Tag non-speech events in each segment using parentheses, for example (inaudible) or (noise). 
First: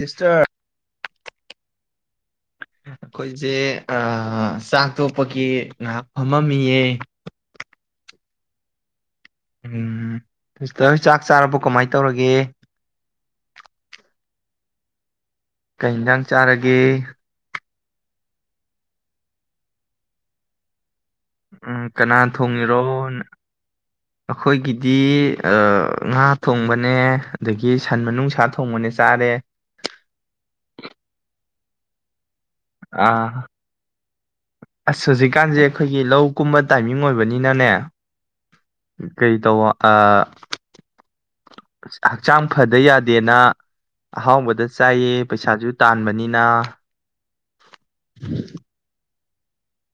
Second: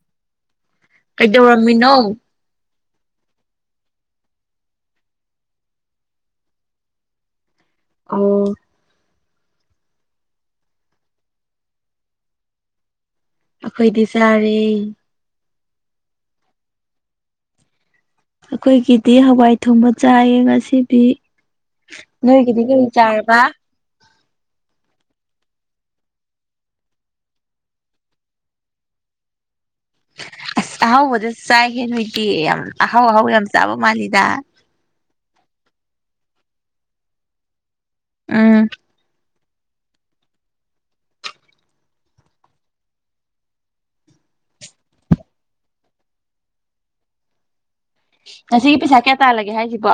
Sister. ꯀꯩꯗꯧꯔꯝꯃꯤꯅꯣ꯫ ꯑꯩꯈꯣꯏꯖꯦ ꯑ ꯆꯥꯛ ꯇꯣꯛꯄꯒꯤ ꯉꯩꯍꯥꯛ ꯐꯝꯃꯝꯃꯤꯌꯦ꯫ ꯑꯣ꯫ ꯎꯝ ꯁꯤꯁꯇꯔ ꯆꯥꯛ ꯆꯥꯔꯕꯣ ꯀꯃꯥꯏ ꯇꯧꯔꯒꯦ꯫ ꯑꯩꯈꯣꯏꯗꯤ ꯆꯥꯔꯦ꯫ ꯀꯩ ꯏꯟꯖꯥꯡ ꯆꯥꯔꯒꯦ꯫ ꯑꯩꯈꯣꯏꯒꯤꯗꯤ ꯍꯋꯥꯏ ꯊꯣꯡꯕ ꯆꯥꯏꯌꯦ ꯉꯁꯤꯗꯤ꯫ ꯎꯝ ꯀꯅꯥ ꯅꯣꯏꯒꯤꯗꯤ ꯊꯣꯡꯉꯤꯔꯣ꯫ ꯀꯔꯤ ꯆꯥꯔꯕ ꯑꯩꯈꯣꯏꯒꯤꯗꯤ ꯑ ꯉꯥ ꯊꯣꯡꯕꯅꯦ ꯑꯗꯒꯤ ꯁꯟ ꯃꯅꯨꯡꯁꯥ ꯊꯣꯡꯕꯅꯦ ꯆꯥꯔꯦ꯫ ꯑꯁ ꯑꯍꯥꯎꯕꯗ ꯆꯥꯏꯍꯦ ꯅꯣꯏꯗꯤ ꯌꯥꯝ ꯑꯍꯥꯎ ꯑꯍꯥꯎ ꯑꯥ ꯌꯥꯝ ꯆꯥꯕ ꯃꯥꯜꯂꯤꯗ ꯑꯁ ꯍꯧꯖꯤꯛꯀꯥꯟꯖꯦ ꯑꯩꯈꯣꯏꯒꯤ ꯂꯧ ꯀꯨꯝꯕ ꯇꯥꯏꯃꯤꯡ ꯑꯣꯏꯕꯅꯤꯅꯅꯦ ꯎꯝ ꯀꯩ ꯇꯧꯕ ꯑꯥ ꯍꯛꯆꯥꯡ ꯐꯗ ꯌꯥꯗꯦꯅ ꯑꯍꯥꯎꯕꯗ ꯆꯥꯏꯌꯦ ꯄꯩꯁꯥꯖꯨ ꯇꯥꯟꯕꯅꯤꯅ ꯉꯁꯤꯒꯤ ꯄꯩꯁꯥ ꯀꯌꯥ ꯇꯥꯜꯂꯒꯦ ꯍꯥꯏꯖꯤꯕꯣ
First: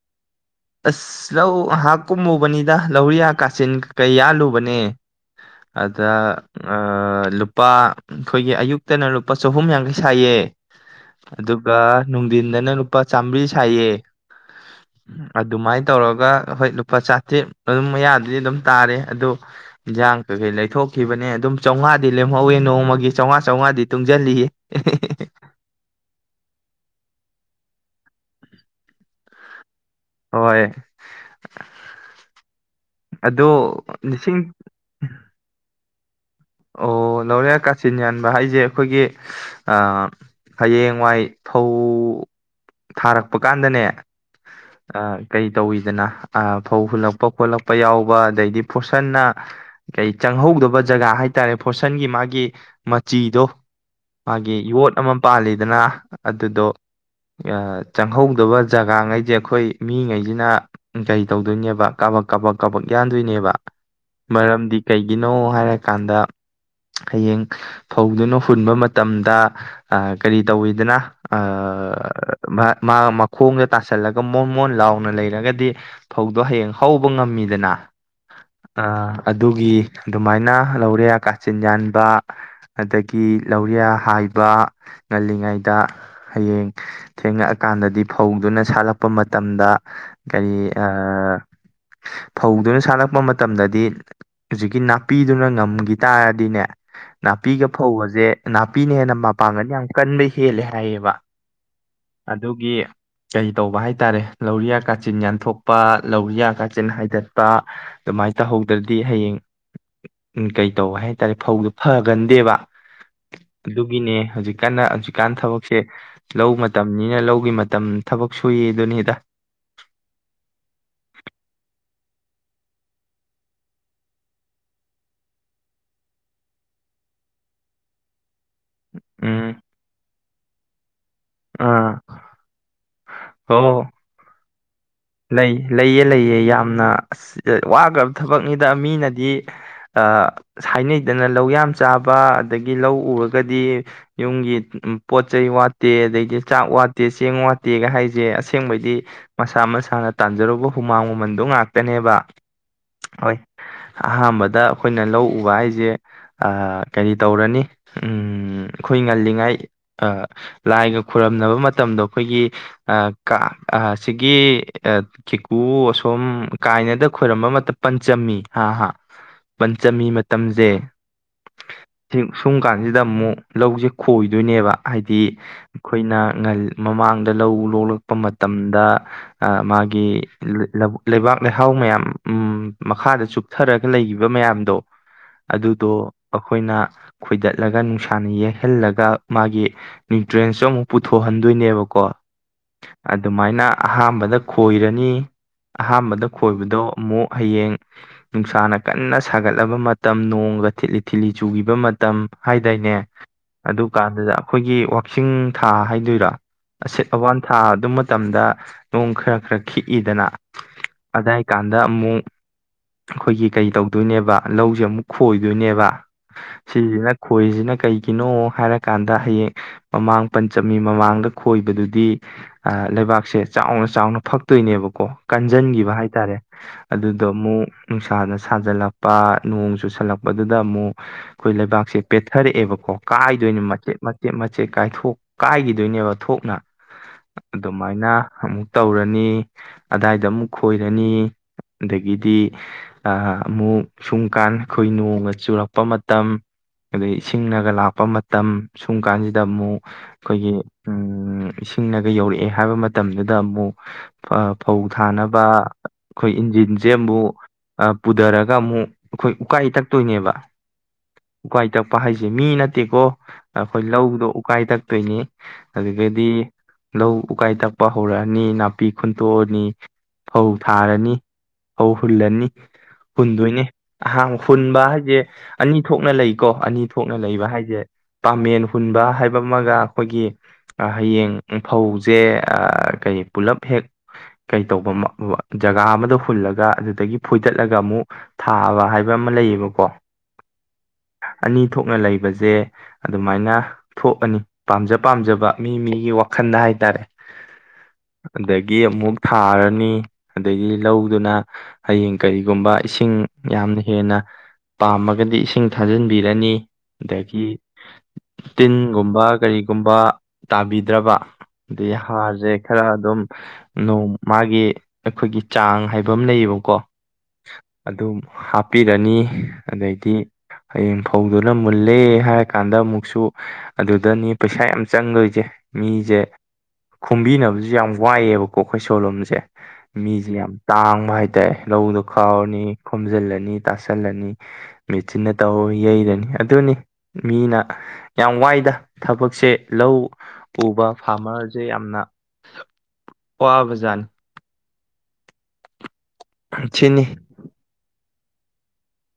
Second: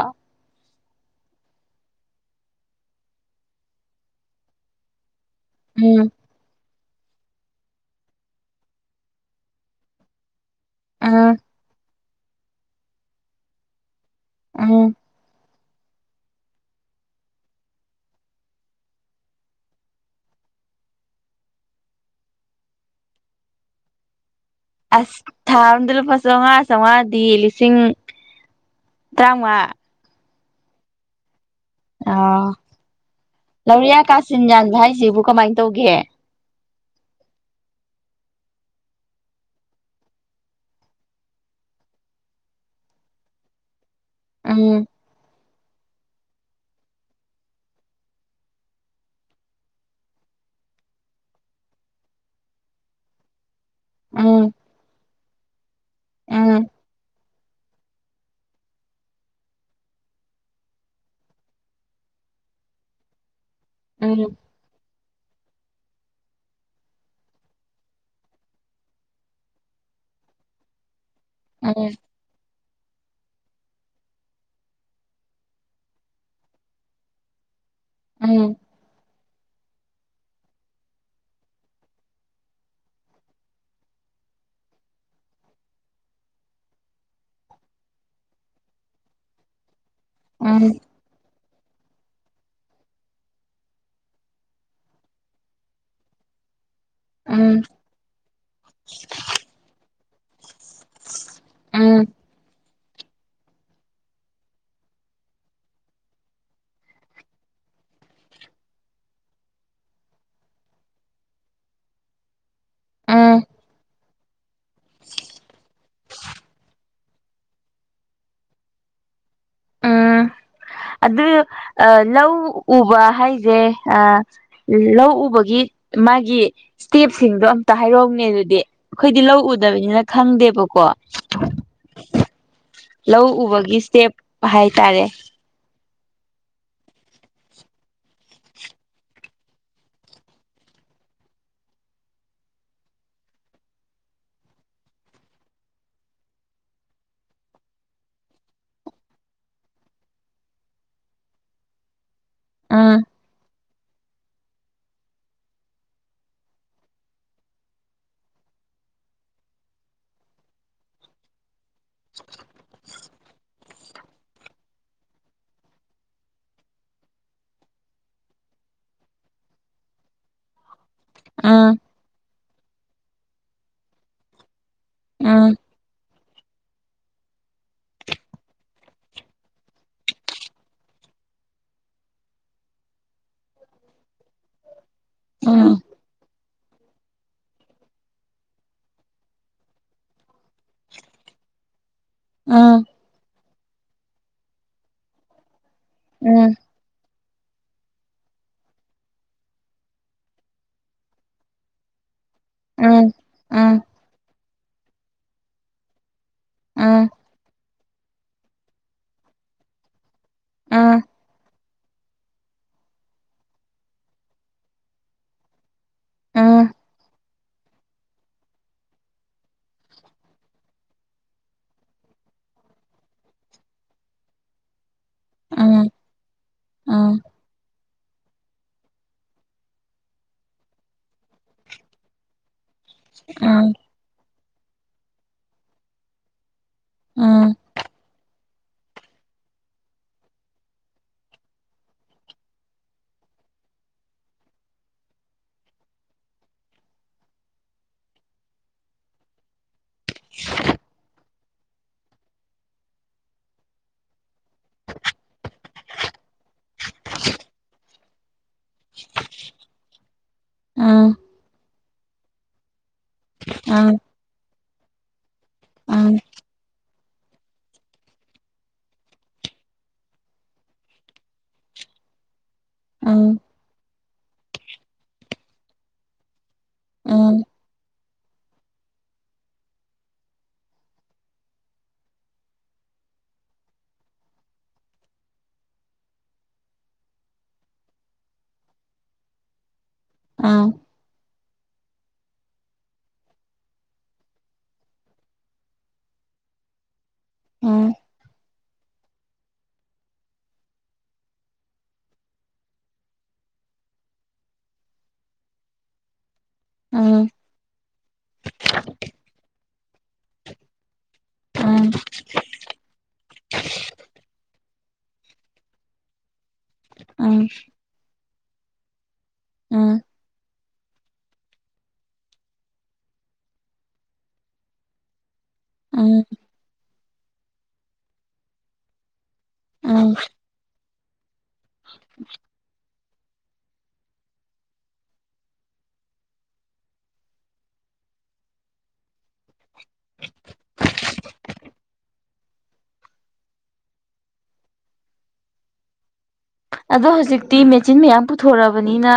ꯑꯁ ꯂꯧ ꯉꯍꯥꯛ ꯀꯨꯝꯃꯨꯕꯅꯤꯗ ꯂꯧꯔꯤꯌꯥ ꯀꯥꯆꯤꯟ ꯀꯩ ꯌꯥꯜꯂꯨꯕꯅꯦ ꯎꯝ ꯑꯗꯥ ꯑꯥ ꯂꯨꯄꯥ ꯑꯩꯈꯣꯏꯒꯤ ꯑꯌꯨꯛꯇꯅ ꯂꯨꯄꯥ ꯆꯍꯨꯝ ꯌꯥꯡꯈꯩ ꯁꯥꯏꯌꯦ ꯎꯝ ꯑꯗꯨꯒ ꯅꯨꯡꯗꯤꯟꯗꯅ ꯂꯨꯄꯥ ꯆꯥꯃꯔꯤ ꯁꯥꯏꯌꯦ ꯎꯝ ꯑꯗꯨꯃꯥꯏꯅ ꯇꯧꯔꯒ ꯍꯣꯏ ꯂꯨꯄꯥ ꯆꯥꯇ꯭ꯔꯦꯠ ꯑꯗꯨꯝ ꯃꯌꯥꯗꯗꯤ ꯑꯗꯨꯝ ꯇꯥꯔꯦ ꯑꯗꯨ ꯏꯟꯖꯥꯡ ꯀꯩꯀꯩ ꯂꯩꯊꯣꯛꯈꯤꯕꯅꯦ ꯑꯗꯨꯝ ꯆꯥꯎꯉꯥꯗꯤ ꯂꯦꯝꯍꯧꯋꯦ ꯅꯣꯡꯃꯒꯤ ꯆꯥꯎꯉꯥ ꯆꯥꯎꯉꯥꯗꯤ ꯇꯨꯡꯖꯤꯜꯂꯤꯌꯦ ꯑꯁ ꯊꯥ ꯑꯝꯗ ꯂꯨꯄꯥ ꯆꯥꯎꯉꯥ ꯆꯥꯎꯉꯥꯗꯤ ꯂꯤꯁꯤꯡ ꯇꯔꯥꯎꯉꯥ ꯍꯣꯏ ꯑꫭ ꯑꯗꯣ ꯂꯧꯔꯤꯌꯥ ꯂꯤꯁꯤꯡ ꯀꯥꯆꯤꯟ ꯌꯥꯟꯕ ꯍꯥꯏꯖꯤꯕꯨ ꯀꯃꯥꯏ ꯇꯧꯒꯦ ꯑꯣ ꯂꯧꯔꯤꯌꯥ ꯀꯥꯆꯤꯟ ꯌꯥꯟꯕ ꯍꯥꯏꯖꯦ ꯑꯩꯈꯣꯏꯒꯤ ꯑꯥ ꯍꯌꯦꯡꯋꯥꯏ ꯐꯧ ꯊꯥꯔꯛꯄ ꯀꯥꯟꯗꯅꯦ ꯎꯝ ꯑꯥ ꯀꯩ ꯇꯧꯋꯤꯗꯅ ꯑꯥ ꯐꯧ ꯍꯨꯜꯂꯛꯄ ꯈꯣꯠꯂꯛꯄ ꯌꯥꯎꯕ ꯑꯗꯩꯗꯤ ꯐꫭꯔꯁꯟꯅ ꯀꯩ ꯆꯪꯍꯧꯗꯕ ꯖꯒꯥ ꯍꯥꯏ ꯇꯥꯔꯦ ꯐꯣꯔꯁꯟꯒꯤ ꯃꯥꯒꯤ ꯃꯆꯤꯗꯣ ꯎꯝ ꯃꯥꯒꯤ ꯌꯣꯠ ꯑꯃ ꯄꯥꯜꯂꯤꯗꯅ ꯑꯗꯨꯗꯣ ꯎꯝ ꯆꯪꯍꯧꯗꯕ ꯖꯒꯥꯉꯩꯖꯦ ꯑꯩꯈꯣꯏ ꯃꯤꯉꯩꯖꯤꯅ ꯀꯩ ꯇꯧꯗꯣꯏꯅꯦꯕ ꯀꯥꯕꯛ ꯀꯥꯕꯛ ꯀꯥꯕꯛ ꯌꯥꯟꯗꯣꯏꯅꯦꯕ ꯎꯝ ꯃꯔꯝꯗꯤ ꯀꯩꯒꯤꯅꯣ ꯍꯥꯏꯔꯀꯥꯟꯗ ꯍꯌꯦꯡ ꯐꯧꯗꯨꯅ ꯍꯨꯟꯕ ꯃꯇꯝꯗ ꯑꯥ ꯀꯔꯤ ꯇꯧꯋꯤꯗꯅ ꯎꯝ ꯑꯥ ꯃꯥ ꯃꯈꯣꯡꯗ ꯇꯥꯁꯜꯂꯒ ꯃꯣꯟ ꯃꯣꯟ ꯂꯥꯎꯅ ꯂꯩꯔꯒꯗꯤ ꯐꯧꯗꯣ ꯍꯌꯦꯡ ꯍꯧꯕ ꯉꯝꯃꯤꯗꯅ ꯎꯝ ꯑꯥ ꯑꯗꯨꯒꯤ ꯑꯗꯨꯃꯥꯏꯅ ꯂꯧꯔꯤꯌꯥ ꯀꯥꯆꯤꯟ ꯌꯥꯟꯕ ꯑꯗꯒꯤ ꯂꯧꯔꯤꯌꯥ ꯍꯥꯏꯕ ꯉꯜꯂꯤꯉꯩꯗ ꯍꯌꯦꯡ ꯊꯦꯡꯉꯛꯑꯀꯥꯟꯗꯗꯤ ꯐꯧꯗꯨꯅ ꯁꯥꯠꯂꯛꯄ ꯃꯇꯝꯗ ꯀꯔꯤ ꯑꯥ (inaudible) ꯐꯧꯗꯨꯅ ꯁꯥꯠꯂꯛꯄ ꯃꯇꯝꯗꯗꯤ ꯍꯧꯖꯤꯛꯀꯤ ꯅꯥꯄꯤꯗꯨꯅ ꯉꯝꯒꯤ ꯇꯥꯔꯗꯤꯅꯦ ꯎꯝ ꯅꯥꯄꯤꯒ ꯐꯧꯒꯖꯦ ꯅꯥꯄꯤꯅ ꯍꯦꯟꯅ ꯃꯄꯥꯡꯒꯜ ꯌꯥꯝ ꯀꯟꯕ ꯍꯦꯜꯂꯦ ꯍꯥꯏꯌꯦꯕ ꯎꯝ ꯑꯗꯨꯒꯤ ꯀꯩ ꯇꯧꯕ ꯍꯥꯏꯇꯥꯔꯦ ꯂꯧꯔꯤꯌꯥ ꯀꯥꯆꯤꯟ ꯌꯥꯟꯊꯣꯛꯄ ꯂꯧꯔꯤꯌꯥ ꯀꯥꯆꯤꯟ ꯍꯥꯏꯗꯠꯄ ꯑꯗꯨꯃꯥꯏꯅ ꯇꯧꯍꯧꯗ꯭ꯔꯗꯤ ꯍꯌꯦꯡ ꯎꯝ ꯀꯩ ꯇꯧꯕ ꯍꯥꯏꯇꯥꯔꯦ ꯐꯧꯗꯣ ꯐꯒꯟꯗꯦꯕ ꯎꯝ ꯑꯗꯨꯒꯤꯅꯦ ꯍꯧꯖꯤꯛꯀꯥꯟ ꯅ ꯍꯧꯖꯤꯛꯀꯥꯟ ꯊꯕꯛꯁꯦ ꯂꯧ ꯃꯇꯝꯅꯤꯅ ꯂꯧꯒꯤ ꯃꯇꯝ ꯊꯕꯛ ꯁꯨꯏꯌꯦꯗꯨꯅꯤꯗ ꯎꯝ ꯑꯗꯨ ꯂꯧ ꯎꯕ ꯍꯥꯏꯖꯦ ꯑꯥ ꯂꯧ ꯎꯕꯒꯤ ꯃꯥꯒꯤ ꯏꯁꯇꯦꯞꯁꯤꯡꯗꯣ ꯑꯝꯇ ꯍꯥꯏꯔꯛꯎꯅꯦ ꯑꯗꯨꯗꯤ ꯑꯩꯈꯣꯏꯗꯤ ꯂꯧ ꯎꯝ ꯎꯗꯕꯅꯤꯅ ꯈꯪꯗꯦꯕꯀꯣ ꯑꯥ ꯂꯧ ꯎꯕꯒꯤ ꯍꯣ ꯏꯁꯇꯦꯞ ꯍꯥꯏꯇꯥꯔꯦ ꯂꯩ ꯂꯩꯌꯦ ꯂꯩꯌꯦ ꯌꯥꯝꯅ ꯑꯁ ꯋꯥꯒ꯭ꯔꯕ ꯊꯕꯛꯅꯤꯗ ꯃꯤꯅꯗꯤ ꯑꯥ ꯍꯥꯏꯅꯩꯗꯅ ꯂꯧꯌꯥꯝ ꯆꯥꯕ ꯑꯗꯒꯤ ꯂꯧ ꯎꯔꯒꯗꯤ ꯌꯨꯝꯒꯤ ꯄꯣꯠ ꯆꯩꯩ ꯋꯥꯠꯇꯦ ꯑꯗꯩꯗꯤ ꯆꯥꯛ ꯋꯥꯠꯇꯦ ꯆꯦꯡ ꯋꯥꯠꯇꯦꯒ ꯍꯥꯏꯖꯦ ꯑꯁꯦꯡꯕꯩꯗꯤ ꯃꯁꯥ ꯃꯁꯥꯅ ꯇꯥꯟꯖꯔꯨꯕ ꯍꯨꯃꯥꯡ ꯃꯃꯟꯗꯨ ꯉꯥꯛꯇꯅꯦꯕ ꯑꯥ ꯍꯣꯏ ꯑꯍꯥꯟꯕꯗ ꯑꯩꯈꯣꯏꯅ ꯂꯧ ꯎꯕ ꯍꯥꯏꯖꯦ ꯑꯥ ꯀꯔꯤ ꯇꯧꯔꯅꯤ ꯎꯝ ꯑꯩꯈꯣꯏ ꯉꯜꯂꯤꯉꯥꯏ ꯑ ꯂꯥꯏꯒ ꯈꯨꯔꯨꯝꯅꯕ ꯃꯠ ꯇꯝꯗꯣ ꯑꯩꯈꯣꯏꯒꯤ ꯑ ꯀꯥ ꯑꯥ ꯁꯤꯒꯤ ꯑꯥ ꯀꯦꯀꯨ ꯑꯁꯣꯝ ꯀꯥꯏꯅꯗ ꯈꯣꯏꯔꯝꯕ ꯃꯇꯝ ꯄꯟꯆꯝꯃꯤ ꯍꯥ ꯍꯥ ꯄꯟꯆꯝꯃꯤ ꯃꯇꯝꯖꯦ ꯑꯥ ꯊꯤꯡ ꯁꯨꯝ ꯀꯥꯟꯁꯤꯗ ꯑꯃꯨꯛ ꯂꯧꯖꯦ ꯈꯣꯏꯗꯣꯏꯅꯦꯕ ꯍꯥꯏꯗꯤ ꯎꯝ ꯑꯩꯈꯣꯏꯅ ꯉꯜ ꯃꯃꯥꯡꯗ ꯂꯧ ꯂꯣꯛꯂꯛꯄ ꯃꯇꯝꯗ ꯑ ꯃꯥꯒꯤ ꯂꯤ ꯂ ꯂꯝ ꯂꯩꯕꯥꯛ ꯂꯩꯍꯥꯎ ꯃꯌꯥꯝ ꯎꯝ ꯃꯈꯥꯗ ꯆꯨꯞ ꯆꯊꯔꯒ ꯂꯩꯒꯤꯕ ꯃꯌꯥꯝꯗꯣ ꯎꯝ ꯑꯗꯨꯗꯣ ꯑꯩꯈꯣꯏꯅ ꯈꯣꯏꯗꯠꯂꯒ ꯅꯨꯡꯁꯥꯅ ꯌꯦꯛꯍꯜꯂꯒ ꯃꯥꯒꯤ ꯅ꯭ꯌꯨꯇ꯭ꯔꯦꯟꯁꯨ ꯑꯃꯨꯛ ꯄꯨꯊꯣꯛꯍꯟꯗꯣꯏꯅꯦꯕꯀꯣ ꯑꯥ ꯑꯗꯨꯃꯥꯏꯅ ꯑꯍꯥꯝꯕꯗ ꯈꯣꯏꯔꯅꯤ ꯑꯍꯥꯝꯕꯗ ꯎꯝ ꯈꯣꯏꯕꯗꯣ ꯑꯃꯨꯛ ꯍꯌꯦꯡ ꯅꯨꯡꯁꯥꯅ ꯀꯟꯅ ꯁꯥꯒꯠꯂꯕ ꯃꯇꯝ ꯅꯣꯡꯒ ꯊꯤꯠꯂꯤ ꯊꯤꯠꯂꯤ ꯆꯨꯒꯤꯕ ꯃꯠ ꯃꯇꯝ ꯍꯥꯏꯗꯥꯏꯅꯦ ꯎꯝ ꯎꯝ ꯑꯗꯨ ꯀꯥꯟꯗꯨꯗ ꯑꯩꯈꯣꯏꯒꯤ ꯋꯥꯛꯆꯤꯡ ꯊꯥ ꯍꯥꯏꯗꯣꯏꯔꯥ ꯑꯁꯤꯠ ꯎꯝ ꯑꯋꯥꯟ ꯊꯥ ꯑꯗꯨ ꯃꯇꯝꯗ ꯅꯣꯡ ꯈꯔ ꯈꯔ ꯈꯤꯛꯏꯗꯅ ꯎꯝ ꯎꯝ ꯎꯝ ꯑꯗꯥꯏ ꯀꯥꯟꯗ ꯑꯃꯨꯛ ꯑꯩꯈꯣꯏꯒꯤ ꯀꯩ ꯇꯧꯗꯣꯏꯅꯦꯕ ꯂꯧꯖꯦ ꯑꯃꯨꯛ ꯈꯣꯏꯗꯣꯏꯅꯦꯕ ꯎꯝ ꯁꯤꯖꯤꯅ ꯈꯣꯏꯔꯤꯖꯤꯅ ꯀꯩꯒꯤꯅꯣ ꯍꯥꯏꯔꯀꯥꯟꯗ ꯍꯌꯦꯡ ꯃꯃꯥꯡ ꯄꯟꯆꯝꯃꯤ ꯃꯃꯥꯡꯗ ꯈꯣꯏꯕꯗꯨꯗꯤ ꯑꯥ ꯂꯩꯕꯥꯛꯁꯦ ꯆꯥꯎꯅ ꯆꯥꯎꯅ ꯐꯛꯇꯣꯏꯅꯦꯕꯀꯣ ꯀꯟꯖꯟꯒꯤꯕ ꯍꯥꯏꯇꯥꯔꯦ ꯎꯝ ꯎꯝ ꯑꯗꯨꯗꯣ ꯑꯃꯨꯛ ꯅꯨꯡꯁꯥꯅ ꯁꯥꯖꯜꯂꯛ ꯄ ꯅꯣꯡ ꯆꯨꯁꯜꯂꯛꯄꯗꯨꯗ ꯑꯃꯨꯛ ꯑꯩꯈꯣꯏ ꯂꯩꯕꯥꯛꯁꯦ ꯄꯦꯊꯔꯛꯑꯦꯕ ꯑꯣ ꯀꯥꯏꯗꯣꯏꯅꯤ ꯎꯝ ꯃꯆꯦꯠ ꯃꯆꯦꯠ ꯃꯆꯦꯠ ꯃꯆꯦꯠ ꯀꯥꯏꯊꯣꯛ ꯀꯥꯏꯒꯤꯗꯣꯏꯅꯦꯕ ꯊꯣꯛꯅ ꯎꯝ ꯑꯗꯨꯃꯥꯏꯅ ꯍꯃꯨꯛ ꯇꯧꯔꯅꯤ ꯑꯗꯥꯏꯗ ꯑꯃꯨꯛ ꯈꯣꯏꯔꯅꯤ ꯑꯗꯒꯤꯗꯤ ꯑ ꯑꯃꯨꯛ ꯁꯨꯝꯀꯥꯟ ꯑꯩꯈꯣꯏ ꯅꯣꯡꯒ ꯆꯨꯔꯛꯄ ꯃꯇꯝ ꯑꯗꯩ ꯏꯁꯤꯡꯅꯒ ꯂꯥꯛꯄ ꯃꯇꯝ ꯁꯨꯝ ꯀꯥꯟꯖꯤꯗ ꯑꯃꯨꯛ ꯑꯩꯈꯣꯏꯒꯤ ꯎ ꯏꯁꯤꯡꯅꯒ ꯌꯧꯔꯛꯑꯦ ꯍꯥꯏꯕ ꯃꯇꯝꯗꯨꯗ ꯑꯃꯨꯛ ꯑ ꯐꯧ ꯊꯥꯅꯕ ꯑꯩꯈꯣꯏ ꯏꯟꯖꯤꯟꯖꯦ ꯑꯕꯨ ꯄꯨꯗꯔꯛ ꯒ ꯑꯃꯨꯛ ꯑꯩꯈꯣꯏ ꯎꯀꯥꯏ ꯇꯛꯇꯣꯏꯅꯦꯕ ꯎꯝ ꯎꯝ ꯎꯝ ꯎꯀꯥꯏ ꯇꯛꯄ ꯍꯥꯏꯁꯦ ꯃꯤ ꯅꯠꯇꯦꯀꯣ ꯑ ꯑꯩꯈꯣꯏ ꯎꯝ ꯂꯧꯗꯣ ꯎꯀꯥꯏ ꯇꯛꯇꯣꯏꯅꯤ ꯎꯝ ꯑꯗꯨꯗꯗꯤ ꯂꯧ ꯎꯀꯥꯏ ꯇꯛ ꯄ ꯍꯧꯔꯛꯑꯅꯤ ꯅꯥꯄꯤ ꯈꯨꯨꯟꯇꯣꯛꯑꯅꯤ ꯐꯧ ꯊꯥꯔꯅꯤ ꯐꯧ ꯍꯨꯜꯂꯅꯤ ꯍꯨꯟꯗꯣꯏꯅꯦ ꯑꯍꯥꯡ ꯍꯨꯟꯕ ꯍꯥꯏꯖꯦ ꯑꯅꯤ ꯊꯣꯛꯅ ꯂꯩꯀꯣ ꯑꯅꯤ ꯊꯣꯛꯅ ꯎꯝ ꯂꯩꯕ ꯍꯥꯏꯖꯦ ꯄꯥꯃꯦꯟ ꯍꯨꯟꯕ ꯍꯥꯏꯕ ꯑꯃꯒ ꯑꯩꯈꯣꯏꯒꯤ ꯑ ꯍꯌꯦꯡ ꯐꯧꯖꯦ ꯑꯥ ꯀꯔꯤ ꯄꯨꯂꯞ ꯍꯦꯛ ꯀꯩꯇꯧꯕ ꯃ ꯑ ꯖꯒꯥ ꯑꯃꯗ ꯍꯨꯜꯂꯒ ꯑꯗꯨꯗꯒꯤ ꯐꯣꯏꯗꯠꯂꯒ ꯑꯃꯨꯛ ꯊꯥꯕ ꯍꯥꯏꯕ ꯑꯃ ꯂꯩꯌꯦꯕꯀꯣ꯫ ꯎꯝ꯫ ꯑꯅꯤ ꯊꯣꯛꯅ ꯂꯩꯕꯁꯦ ꯑꯗꯨꯃꯥꯏꯅ ꯊꯣꯛꯑꯅꯤ ꯄꯥꯝꯖ ꯄꯥꯝꯖꯕ ꯃꯤ ꯃꯤꯒꯤ ꯋꯥꯈꯟꯗ ꯍꯥꯏꯇꯥꯔꯦ꯫ ꯍꯥꯏ ꯑꯗꯒꯤ ꯑꯃꯨꯛ ꯊꯥꯔꯅꯤ ꯑꯗꯒꯤ ꯂꯧꯗꯨꯅ ꯍꯌꯦꯡ ꯀꯔꯤꯒꯨꯝꯕ ꯏꯁꯤꯡ ꯌꯥꯝꯅ ꯍꯦꯟꯅ ꯄꯥꯝꯃꯒꯗꯤ ꯏꯁꯤꯡ ꯊꯥꯖꯤꯟꯕꯤꯔꯅꯤ꯫ ꯎꯝ ꯎꯝ ꯑꯗꯒꯤ ꯇꯤꯟꯒꯨꯝꯕ ꯀꯔꯤꯒꯨꯝꯕ ꯇꯥꯕꯤꯗꯕ꯫ ꯑꯗꯩ ꯍꯥꯔꯁꯦ ꯈꯔ ꯑꯗꯨꯝ ꯅꯣꯡ ꯃꯥꯒꯤ ꯑꯩꯈꯣꯏꯒꯤ ꯆꯥꯡ ꯍꯥꯏꯕ ꯑꯃ ꯂꯩꯌꯦꯕꯀꯣ꯫ ꯑꯃ꯫ ꯑꯗꯨꯝ ꯍꯥꯞꯄꯤꯔꯅꯤ ꯑꯗꯩꯗꯤ ꯍꯌꯦꯡ ꯐꯧꯗꯨꯅ ꯃꯨꯜꯂꯦ ꯍꯥꯏꯔ ꯀꯥꯟꯗ ꯑꯃꯨꯛꯁꯨ ꯑꯗꯨꯗꯅꯤ ꯄꯩꯁꯥ ꯌꯥꯝ ꯆꯪꯗꯣꯏꯁꯦ ꯎꯝ ꯃꯤꯁꯦ꯫ ꯎꯝ ꯈꯣꯕꯤꯅꯕꯁꯨ ꯌꯥꯝ ꯋꯥꯏꯑꯦꯕꯀꯣ ꯑꯩꯈꯣꯏ ꯁꯣꯂꯣꯝꯁꯦ ꯎꯝ ꯃꯤꯁꯦ ꯌꯥꯝ ꯇꯥꯡꯕ ꯍꯥꯏ ꯇꯥꯏ ꯂꯧꯗꯣ ꯈꯥꯎꯔꯅꯤ ꯈꯣꯝꯖꯤꯜꯂꯅꯤ ꯇꯥꯁꯜꯂꯅꯤ꯫ ꯃꯦꯆꯤꯟꯅ ꯇꯧꯔ ꯌꯩꯔꯅꯤ ꯑꯗꯨꯅꯤ ꯃꯤꯅ ꯌꯥꯝ ꯋꯥꯏꯗ ꯊꯕꯛꯁꯦ ꯂꯧ ꯎꯕ ꯐꯥꯔꯃꯔꯁꯦ ꯌꯥꯝꯅ ꯋꯥꯕ ꯖꯥꯠꯅꯤ꯫ ꯁꯤꯅꯤ ꯑꯗꯣ ꯍꯧꯖꯤꯛꯇꯤ ꯃꯦꯆꯤꯟ ꯃꯌꯥꯝ ꯄꯨꯊꯣꯔꯛꯑꯕꯅꯤꯅ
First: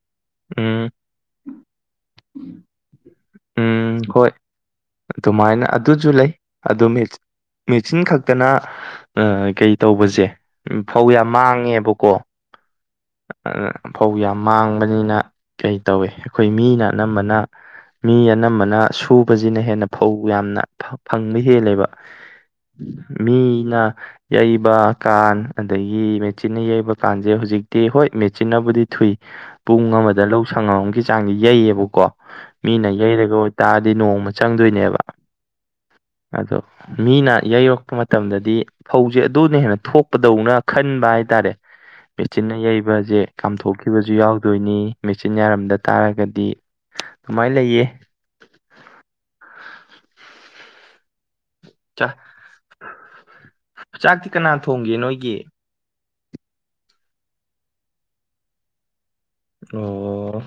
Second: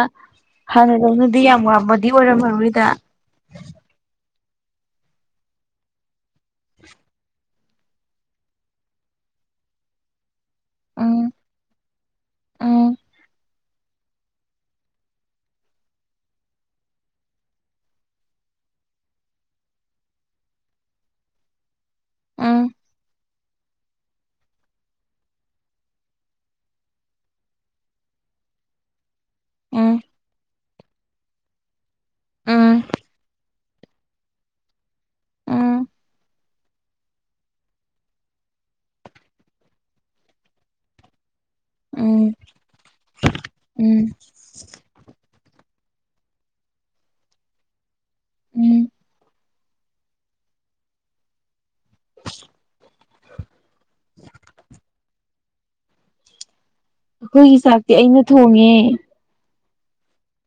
ꯎꯝ ꯍꯥꯟꯅ ꯗꯧꯅ ꯑꯗꯨꯗꯤ ꯌꯥꯝ ꯋꯥꯡꯕꯗꯤ ꯑꯣꯏꯔꯝꯃꯔꯣꯏꯗ꯫ ꯎꯝ ꯍꯣꯏ ꯑꯗꯨꯃꯥꯏꯅ ꯑꯗꯨꯁꯨ ꯂꯩ ꯑꯗꯨ ꯃꯦꯁ ꯃꯦꯆꯤꯟ ꯈꯛꯇꯅ ꯀꯩ ꯇꯧꯕꯁꯦ ꯐꯧ ꯎꯝ ꯌꯥꯝ ꯃꯥꯡꯉꯦꯕꯀꯣ꯫ ꯎꯝ꯫ ꯑꯗꯨꯅ ꯐꯧ ꯌꯥꯝ ꯃꯥꯡꯕꯅꯤꯅ ꯀꯩ ꯇꯧꯋꯤ ꯑꯩꯈꯣꯏ ꯃꯤꯅ ꯑꯅꯝꯕꯅ ꯃꯤ ꯑꯅꯝꯕꯅ ꯁꯨꯕꯁꯤꯅ ꯍꯦꯟꯅ ꯐꯧ ꯌꯥꯝꯅ ꯐꯪꯕ ꯍꯦꯜꯂꯦꯕ꯫ ꯎꯝ ꯃꯤꯅ ꯌꯩꯕ ꯀꯥꯟ ꯑꯗꯒꯤ ꯃꯦꯆꯤꯟꯅ ꯌꯩꯕ ꯀꯥꯟꯁꯦ ꯍꯧꯖꯤꯛ ꯇꯤ ꯍꯣꯏ ꯃꯦꯆꯤꯟꯅꯕꯨꯗꯤ ꯊꯨꯏ ꯄꯨꯡ ꯎꯝ ꯑꯃꯗ ꯂꯧ ꯁꯪꯒꯝ ꯑꯃꯒꯤ ꯆꯥꯡꯗꯤ ꯌꯩꯑꯕꯀꯣ꯫ ꯎꯝ ꯃꯤꯅ ꯌꯩꯔꯒ ꯑꯣꯏꯇꯥꯥꯔꯗꯤ ꯅꯣꯡꯃ ꯆꯪꯗꯣꯏꯅꯦꯕ ꯎꯝ ꯑꯗꯣ ꯃꯤꯅ ꯌꯩꯔꯛꯄ ꯃꯇꯝꯗꯗꯤ ꯐꯧꯁꯦ ꯑꯗꯨꯅ ꯍꯦꯟꯅ ꯊꯣꯛꯄꯗꯧꯅ ꯈꯟꯕ ꯍꯥꯏꯇꯥꯔꯦ꯫ ꯎꯝ ꯃꯦꯆꯤꯟꯅ ꯌꯩꯕꯁꯦ ꯎꯝ ꯀꯥꯝꯊꯣꯛꯈꯤꯕꯁꯨ ꯌꯥꯎꯗꯣꯏꯅꯤ꯫ ꯃꯦꯆꯤꯟ ꯌꯥꯔꯝꯗ ꯇꯥꯔꯒꯗꯤ ꯑꯗꯨꯃꯥꯏꯅ ꯂꯩꯌꯦ꯫ ꯎꯝ꯫ ꯆꯥ ꯆꯥꯛꯇꯤ ꯀꯅꯥꯅ ꯊꯣꯡꯒꯦ ꯅꯣꯏꯒꯤ꯫ ꯑꯩꯈꯣꯏꯒꯤ ꯆꯥꯛꯇꯤ ꯑꯩꯅ ꯊꯣꯡꯉꯦ꯫ ꯑꯣ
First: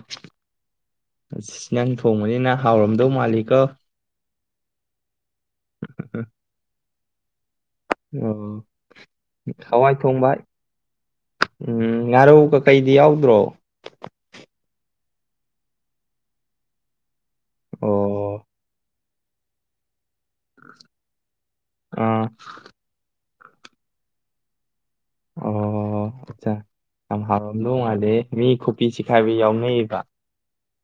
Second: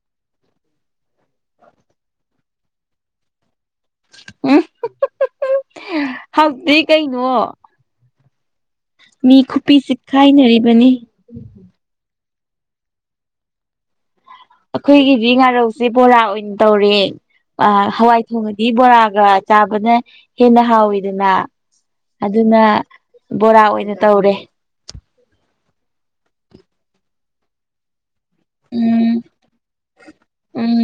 ꯑꯁ ꯅꯪ ꯊꯣꯡꯕꯅꯤꯅ ꯍꯥꯎꯔꯝꯗꯧ ꯃꯥꯜꯂꯤꯀꯣ꯫ ꯎ ꯍꯥꯎꯇꯗꯤ ꯀꯩꯅꯣ꯫ ꯑꯣ꯫ ꯃꯤ ꯈꯨꯄꯤ ꯍꯋꯥꯏ ꯊꯣꯡꯕ ꯆꯤꯛꯈꯥꯏꯅꯔꯤꯕꯅꯤ꯫ ꯎꯝ ꯉꯥꯔꯧ ꯀꯩꯀꯩꯗꯤ ꯌꯥꯎꯗ꯭ꯔꯣ꯫ ꯑꯩꯈꯣꯏꯒꯤꯗꯤ ꯉꯥꯔꯧꯁꯦ ꯕꯣꯔꯥ ꯑꯣꯏꯅ ꯇꯧꯔꯦ ꯍꯋꯥꯏ ꯑꯣ ꯊꯣꯡꯉꯗꯤ ꯕꯣꯔꯥꯒ ꯆꯥꯕꯅ ꯍꯦꯟꯅ ꯍꯥꯎꯋꯤꯗꯅ ꯑꯥ ꯑꯗꯨꯅ ꯕꯣꯔꯥ ꯑꯣꯏꯅ ꯇꯧꯔꯦ꯫ ꯑꯣ ꯑꯆꯥ ꯌꯥꯝ ꯍꯥꯎꯔꯝꯗꯣ ꯉꯥꯜꯂꯦꯍꯦ ꯃꯤ ꯈꯨꯕꯤ ꯎꯝ ꯆꯤꯈꯥꯏꯕ ꯌꯥꯎꯅꯩꯌꯦꯕ꯫ ꯎꯝ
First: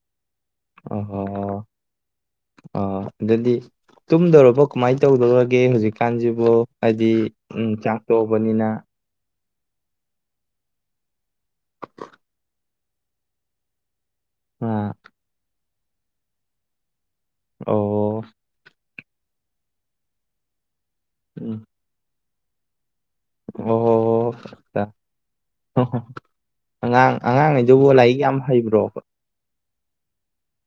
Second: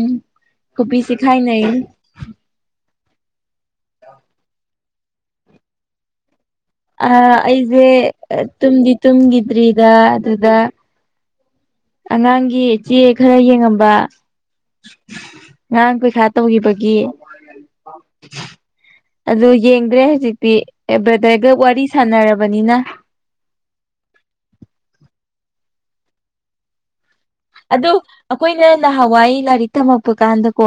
ꯈꯨꯄꯤ ꯑꯣꯍꯣ ꯆꯤꯛꯈꯥꯏꯅꯩꯌꯦ꯫ ꯑ ꯑꯗꯨꯗꯤ ꯇꯨꯝꯗꯧꯔꯕꯣ ꯀꯃꯥꯏꯅ ꯇꯧꯗꯧꯔꯒꯦ ꯍꯧꯖꯤꯛꯀꯥꯖꯤꯟꯕꯨ꯫ ꯑ ꯑꯩꯖꯦ ꯇꯨꯝꯗꯤ ꯇꯨꯝꯒꯤꯗ꯭ꯔꯤꯗ ꯑꯗꯨꯗ ꯑꯉꯥꯡꯒꯤ ꯆꯦ ꯈꯔ ꯌꯦꯡꯉꯝꯕ꯫ (unintelligible) ꯉꯔꯥꯡ ꯄꯩꯈꯥ ꯇꯧꯒꯤꯕꯒꯤ꯫ ꯑꯣ ꯑꯗꯨ ꯌꯦꯡꯗ꯭ꯔꯦ ꯍꯧꯖꯤꯛꯇꯤ ꯕ꯭ꯔꯥꯗꯔꯒ ꯎꯝ ꯋꯥꯔꯤ ꯁꯥꯟꯅꯔꯕꯅꯤꯅ꯫ ꯑꯣ (unintelligible) ꯑꯉꯥꯡ ꯑꯉꯥꯡꯉꯩꯗꯨꯕꯨ ꯂꯥꯏꯔꯤꯛ ꯌꯥꯝ ꯍꯩꯕ꯭ꯔꯣ (unintelligible) ꯅꯍꯥꯋꯥꯏ ꯂꯥꯏꯔꯤꯛ ꯇꯝꯃꯛꯄ ꯀꯥꯟꯗꯀꯣ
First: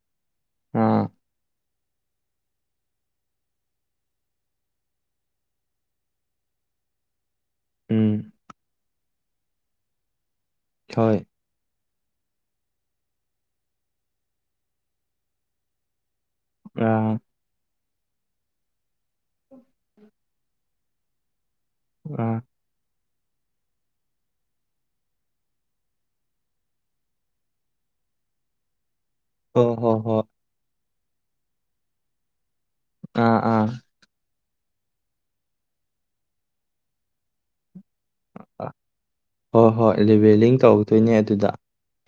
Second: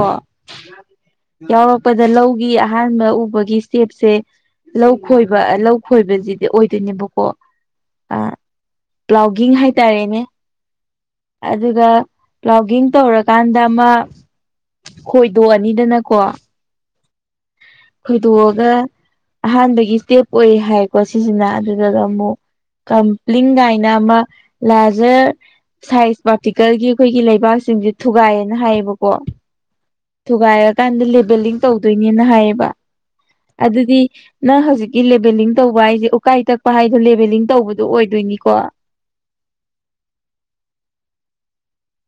ꯑꯥ ꯌꯥꯎꯔꯛ ꯔꯛꯄꯗ ꯂꯧꯒꯤ ꯑꯍꯥꯟꯕ ꯎꯕꯒꯤ ꯁꯇꯦꯞꯁꯦ ꯂꯧ ꯈꯣꯏꯕ ꯂꯧ ꯈꯣꯏꯕꯖꯤꯗꯤ ꯑꯣꯏꯗꯣꯏꯅꯦꯕꯀꯣ꯫ ꯎꯝ꯫ ꯭ꯄ꯭ꯂꯥꯎꯒꯤꯡ ꯍꯥꯏꯇꯥꯔꯦꯅꯦ꯫ ꯍꯣꯏ꯫ ꯑꯗꯨꯒ ꯄ꯭ꯂꯥꯎꯒꯤꯡ ꯇꯧꯔꯀꯥꯟꯗ ꯑꯃ ꯈꯣꯏꯗꯣꯛꯑꯅꯤꯗꯅꯀꯣ꯫ ꯑꯥ꯫ ꯈꯣꯏꯗꯣꯛꯑꯒ ꯑꯍꯥꯟꯕꯒꯤ ꯏꯁꯇꯦꯞ ꯑꯣꯏ ꯍꯥꯏꯀꯣ ꯁꯤꯁꯤꯅ ꯑꯗꯨꯗꯨꯒ ꯑꯥ ꯑꯃꯨꯛ ꯀꯝꯄ꯭ꯂꯤꯡ ꯒꯥꯏꯅ ꯑꯃ ꯂꯥꯖꯔ ꯁꯥꯏꯖ ꯄꯥꯔꯇꯤꯀꯜꯒꯤ ꯑꯩꯈꯣꯏꯒꯤ ꯂꯩꯕꯥꯛꯁꯤꯡꯁꯦ ꯊꯨꯒꯥꯏꯌꯦꯅ ꯍꯥꯏꯌꯦꯕꯀꯣ꯫ ꯑꯣ ꯍꯣ ꯍꯣ ꯊꯨꯒꯥꯏꯔꯀꯥꯟꯗ ꯂꯦꯕꯦꯂꯤꯡ ꯇꯧꯗꯣꯏꯅꯦꯅ ꯍꯥꯏꯌꯦꯕ ꯑꯥ ꯑꯥ ꯑꯗꯨꯗꯤ ꯅꯪ ꯍꯧꯖꯤꯛꯀꯤ ꯂꯦꯚꯦꯂꯤꯡ ꯇꯧꯕ ꯍꯥꯏꯖꯦ ꯎꯀꯥꯏ ꯇꯛꯄ ꯍꯥꯏꯗꯣ ꯂꯦꯚꯦꯂꯤꯡ ꯇꯧꯕꯗꯣ ꯑꯣꯏꯗꯣꯏꯅꯤꯀꯣ ꯍꯣꯏ ꯍꯣꯏ ꯂꯦꯚꯦꯂꯤꯡ ꯇꯧꯗꯣꯏꯅꯦ ꯑꯗꯨꯗ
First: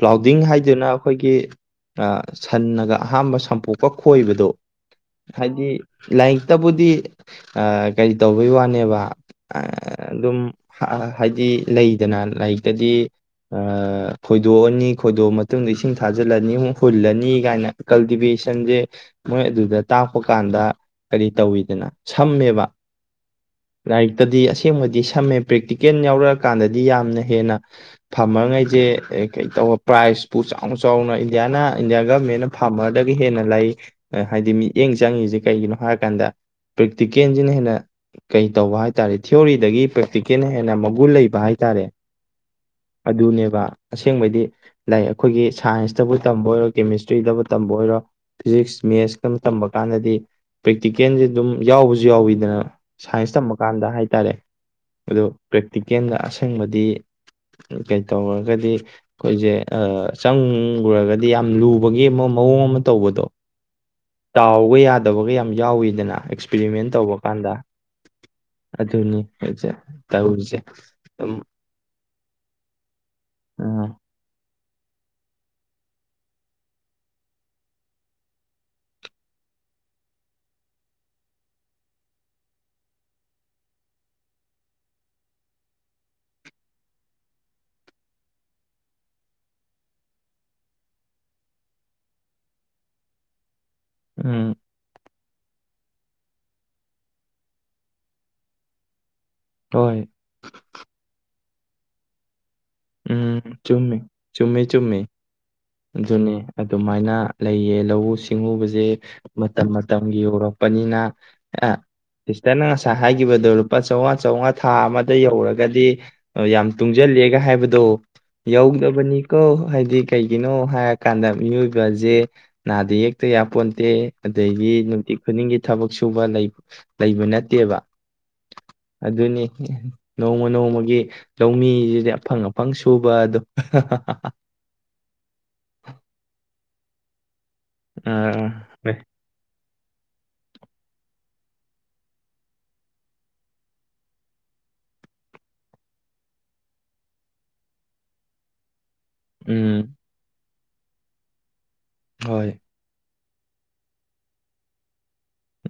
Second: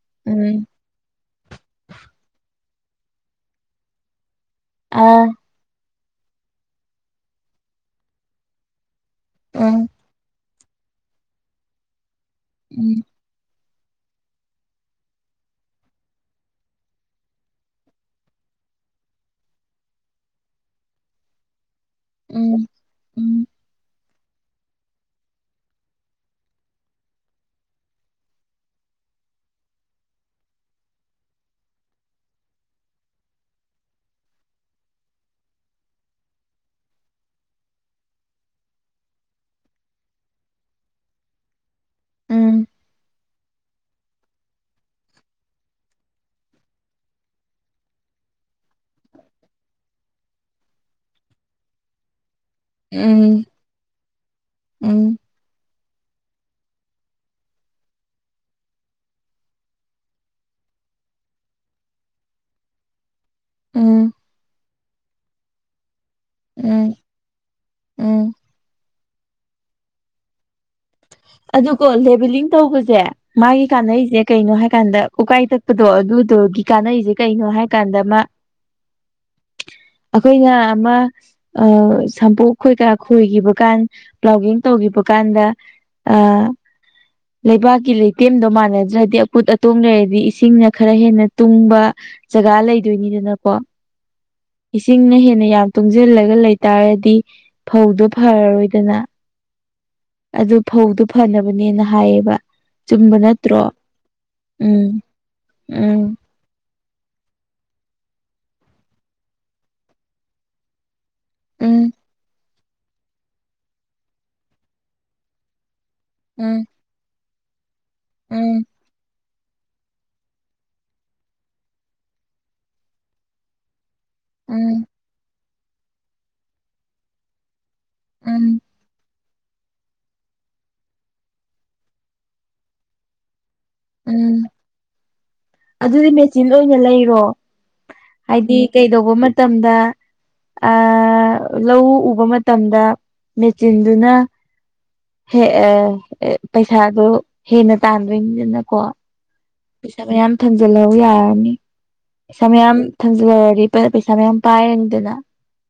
ꯀ꯭ꯂꯥꯎꯗꯤꯡ ꯎꯝ ꯍꯥꯏꯗꯨꯅ ꯑꯩꯈꯣꯏꯒꯤ ꯑꯥ ꯁꯟꯅꯉꯒ ꯑꯍꯥꯝꯕ ꯁꯝꯄꯣꯛꯀꯥ ꯈꯣꯏꯕꯗꯣ ꯑꯥ ꯍꯥꯏꯗꯤ ꯂꯥꯏꯔꯤꯛꯇꯕꯨꯗꯤ ꯀꯔꯤ ꯇꯧꯕꯩ ꯋꯥꯅꯦꯕ (unintelligible) ꯎꯝ ꯑꯗꯨꯝ ꯍꯥꯏꯗꯤ ꯂꯩꯗꯅ ꯂꯥꯏꯔꯤꯛꯇꯗꯤ ꯎꯝ (unintelligible) ꯈꯣꯏꯗꯣꯛꯑꯅꯤ ꯈꯣꯏꯗꯣꯛꯑ ꯃꯇꯨꯡꯗ ꯏꯁꯤꯡ ꯊꯥꯖꯤꯜꯂꯅꯤ ꯍꯨꯜꯂꯅꯤ ꯀꯥꯏꯅ ꯀꯜꯇꯤꯚꯦꯁꯟꯖꯦ ꯃꯣꯏ ꯑꯗꯨꯗ ꯇꯥꯛꯄ ꯀꯥꯟꯗ ꯀꯔꯤ ꯇꯧꯋꯤꯗꯅ ꯁꯝꯃꯦꯕ ꯎꯝ ꯂꯥꯏꯔꯤꯛꯇꯗꯤ ꯑꯁꯦꯡꯕꯗꯤ ꯁꯝꯃꯦ ꯄ꯭ꯔꯦꯛꯇꯤꯀꯦꯜ ꯌꯥꯎꯔꯛꯑꯀꯥꯟꯗꯗꯤ ꯌꯥꯝꯅ ꯍꯦꯟꯅ ꯐꯝꯃꯔꯉꯩꯁꯦ ꯀꯩ ꯇꯧꯕ ꯄ꯭ꯔꯥꯏꯖꯄꯨ ꯆꯥꯎꯅ ꯆꯥꯎꯅ ꯏꯟꯗꯤꯌꯥꯅ ꯏꯟꯗꯤꯌꯥ ꯒꯃꯦꯟꯅ ꯐꯥꯔꯃꯔꯗꯒꯤ ꯍꯦꯟꯅ ꯂꯩ ꯍꯥꯏꯗꯤ ꯃꯤꯠꯌꯦꯡ ꯆꯪꯉꯤꯖꯦ ꯀꯩꯒꯤꯅꯣ ꯍꯥꯏꯔ ꯀꯥꯟꯗ ꯄ꯭ꯔꯦꯛꯇꯤꯀꯦꯜꯖꯤꯅ ꯍꯦꯟꯅ ꯀꯩ ꯇꯧꯕ ꯍꯥꯏꯇꯥꯥꯔꯦ ꯊꯤꯑꯣꯔꯤꯗꯒꯤ (unintelligible) ꯄ꯭ꯔꯥꯛꯇꯤꯀꯦꯜꯅ ꯍꯦꯟꯅ ꯃꯒꯨꯟ ꯂꯩꯕ ꯍꯥꯏꯇꯥꯔꯦ ꯎꯝ ꯑꯗꯨꯅꯦꯕ ꯑꯁꯦꯡꯕꯩꯗꯤ ꯂꯥꯏ ꯑꯩꯈꯣꯏꯒꯤ ꯁꯥꯏꯟꯁꯇꯕꯨ ꯇꯝꯕ ꯑꯣꯏꯔꯣ ꯀꯦꯃꯤꯁꯇ꯭ꯔꯤꯗꯕꯨ ꯇꯝꯕ ꯑꯣꯏꯔꯣ ꯐꯤꯖꯤꯛꯁ ꯃꯦꯁꯀ ꯇꯝꯕ ꯀꯥꯟꯗꯗꯤ ꯄ꯭ꯔꯦꯛꯇꯤꯀꯦꯜꯖꯦ ꯑꯗꯨꯝ ꯌꯥꯎꯕꯁꯨ ꯌꯥꯎꯋꯤꯗꯅ ꯁꯥꯏꯟꯁ ꯎꯝ ꯇꯃ ꯀꯥꯟꯗ ꯍꯥꯏꯇꯥꯔꯦ ꯎꯝ ꯑꯗꯨ ꯄ꯭ꯔꯦꯛꯇꯤꯀꯦꯜꯗ ꯑꯁꯦꯡꯕꯗꯤ ꯀꯩ ꯇꯧꯔꯒꯗꯤ ꯑꯩꯈꯣꯏꯖꯦ ꯆꯪꯉꯨꯔꯒꯗꯤ ꯌꯥꯝ ꯂꯨꯕꯒꯤ ꯑꯃ ꯃꯑꯣꯡ ꯑꯃ ꯇꯧꯕꯗꯣ ꯎꯝ ꯎꯝ ꯇꯥꯎꯑ ꯌꯥꯗꯕꯒ ꯌꯥꯝ ꯌꯥꯎꯋꯤꯗꯅ ꯑꯦꯛꯁꯄꯔꯤꯃꯦꯟ ꯎꯝ ꯇꯧꯕ ꯀꯥꯟꯗ ꯎꯝ ꯑꯗꯨꯅꯤꯖꯦ (unintelligible) ꯇꯎꯔꯤꯖꯦ ꯑꯗꯨ ꯀ‌ꯣ ꯂꯦꯕ‌ꯦꯂꯤꯡ ꯇꯧꯕꯖ‌ꯦ ꯃꯥꯒꯤ ꯀꯥ ꯎꯝ ꯅꯩꯖ‌ꯦ ꯀꯩꯅꯣ ꯍꯥꯏ ꯀꯥꯟꯗ ꯎꯀꯥꯏ ꯇꯛꯄꯗꯣ ꯑꯗꯨꯗꯨꯒꯤ ꯀꯥꯅꯩꯖ‌ꯦ ꯀꯩꯅꯣ ꯍꯥꯏ ꯀꯥꯟꯗ ꯃꯥ ꯑꯈꯣꯏꯅ ꯑꯃꯥ ꯑ ꯁꯝꯄꯣꯛ ꯈꯣꯏ ꯀꯥ ꯈꯣꯏꯒꯤꯕ ꯀꯥꯟ ꯄꯂꯥꯎꯒꯤꯡ ꯇꯧꯒꯤꯕ ꯀꯥꯟꯗ ꯑꯥ ꯂꯩꯕꯥꯛꯀꯤ ꯂꯩꯇꯦꯝꯗꯣ ꯃꯥꯟꯅꯗ꯭ꯔꯗꯤ ꯑꯀꯨꯠ ꯑꯇꯣꯡ ꯂꯩꯔꯗꯤ ꯏꯁꯤꯡꯅ ꯈꯔ ꯍꯦꯟꯅ ꯇꯨꯡꯕ ꯖꯒꯥ ꯂꯩꯗꯣꯏ ꯅꯤꯗꯅ ꯀꯣ ꯎꯝ ꯏꯁꯤꯡꯅ ꯍꯦꯟꯅ ꯌꯥꯝ ꯇꯨꯡꯖꯤꯜꯂꯒ ꯂꯩꯇꯥꯔꯗꯤ ꯐꯧꯗꯣ ꯐꯔꯔꯣꯏꯗꯅꯥ ꯇ‌ꯣꯏ ꯑꯗꯨ ꯐꯧꯗꯨ ꯐꯅꯕꯅꯦꯅ ꯍꯥꯏꯌꯦꯕ ꯆꯨꯝꯕ ꯎꯝ ꯅꯠꯇ꯭ꯔꯣ ꯆꯨꯝꯃꯤ ꯆꯨꯝꯃꯤ ꯎꯝ ꯆꯨꯝꯃꯤ ꯎꯝ ꯑꯗꯨꯅꯦ ꯑꯗꯨꯃꯥꯏꯅ ꯂꯩꯌꯦ ꯂꯧꯎ ꯁꯤꯡꯎꯕꯖ‌ꯦ ꯃꯇꯝ ꯃꯇꯝꯒꯤ ꯌꯧꯔꯛꯄꯅꯤꯅ ꯑ‌ꯦꯑꯥ ꯎꯝ ꯏꯁ ꯇꯅ ꯉꯁꯥꯏ ꯍꯥꯏꯒꯤꯕꯗꯣ ꯂꯨꯄꯥ ꯆꯧꯉꯥ ꯆꯧꯉꯥ ꯊꯥ ꯑꯃꯥꯗꯩ ꯌꯧꯔꯒꯗꯤ ꯑꯥ ꯎꯝ ꯌꯥꯝ ꯇꯨꯡꯖꯜꯂꯦꯒ ꯍꯥꯏꯕꯗꯣ ꯎꯝ ꯌꯧꯗꯕꯅꯤ ꯀ‌‌ꯣ ꯍꯥꯏꯗꯤ ꯀꯩꯒꯤꯅꯣ ꯍꯥꯏꯔ ꯀꯥꯟꯗ ꯃꯤꯌ‌ꯣꯏꯕꯖ‌ꯦ ꯅꯥꯗ ꯌꯦꯛꯇ ꯌꯥꯄꯣꯟꯇꯦ ꯑꯗꯩꯒꯤ ꯎꯝ ꯅꯨꯡꯇꯤ ꯈꯨꯗꯤꯡꯒꯤ ꯊꯕꯛ ꯁꯨꯕ ꯂꯩ ꯂꯩꯕ ꯅꯠꯇꯦꯕ ꯎꯝ ꯑꯗꯨꯅꯤ ꯅꯣꯡꯃꯥ ꯅꯣꯡꯃꯥꯒꯤ ꯂꯧ ꯃꯤꯖꯤꯗꯤ ꯑꯐꯪ ꯑꯐꯪ ꯁꯨꯕ ꯑꯗꯨ (unintelligible) ꯎꯝ ꯑꯗꯨꯗꯤ ꯃꯦꯆꯤꯟ ꯑꯣꯏꯅ ꯂꯩꯔꯣ ꯑ ꯍꯥꯏꯗꯤ ꯀꯩꯗꯧꯕ ꯃꯠꯇꯝꯗꯥ ꯑꯥ ꯂꯧ ꯎꯕ ꯃꯠꯇꯝꯗ ꯃꯦꯆꯤꯟꯗꯨꯅ ꯍ‌ꯦ ꯑ‌ꯦ ꯑ‌‌ꯦ ꯄꯩꯁꯥꯗꯣ ꯍꯦꯟꯅ ꯇꯥꯟꯗꯣꯏ ꯅꯤꯗꯅꯀꯣ ꯎꯝ ꯄꯩꯁꯥ ꯃꯌꯥꯝ ꯊꯝꯖꯤꯜꯂꯧ ꯌꯥꯔꯅꯤ ꯄꯩꯁꯥ ꯍꯣꯏ ꯃꯌꯥꯝ ꯊꯝꯖꯤꯜ ꯍꯧꯔꯗꯤ ꯄ ꯄꯩꯁꯥ ꯃꯌꯥꯝ ꯄꯥꯏꯔꯅꯤꯗꯅ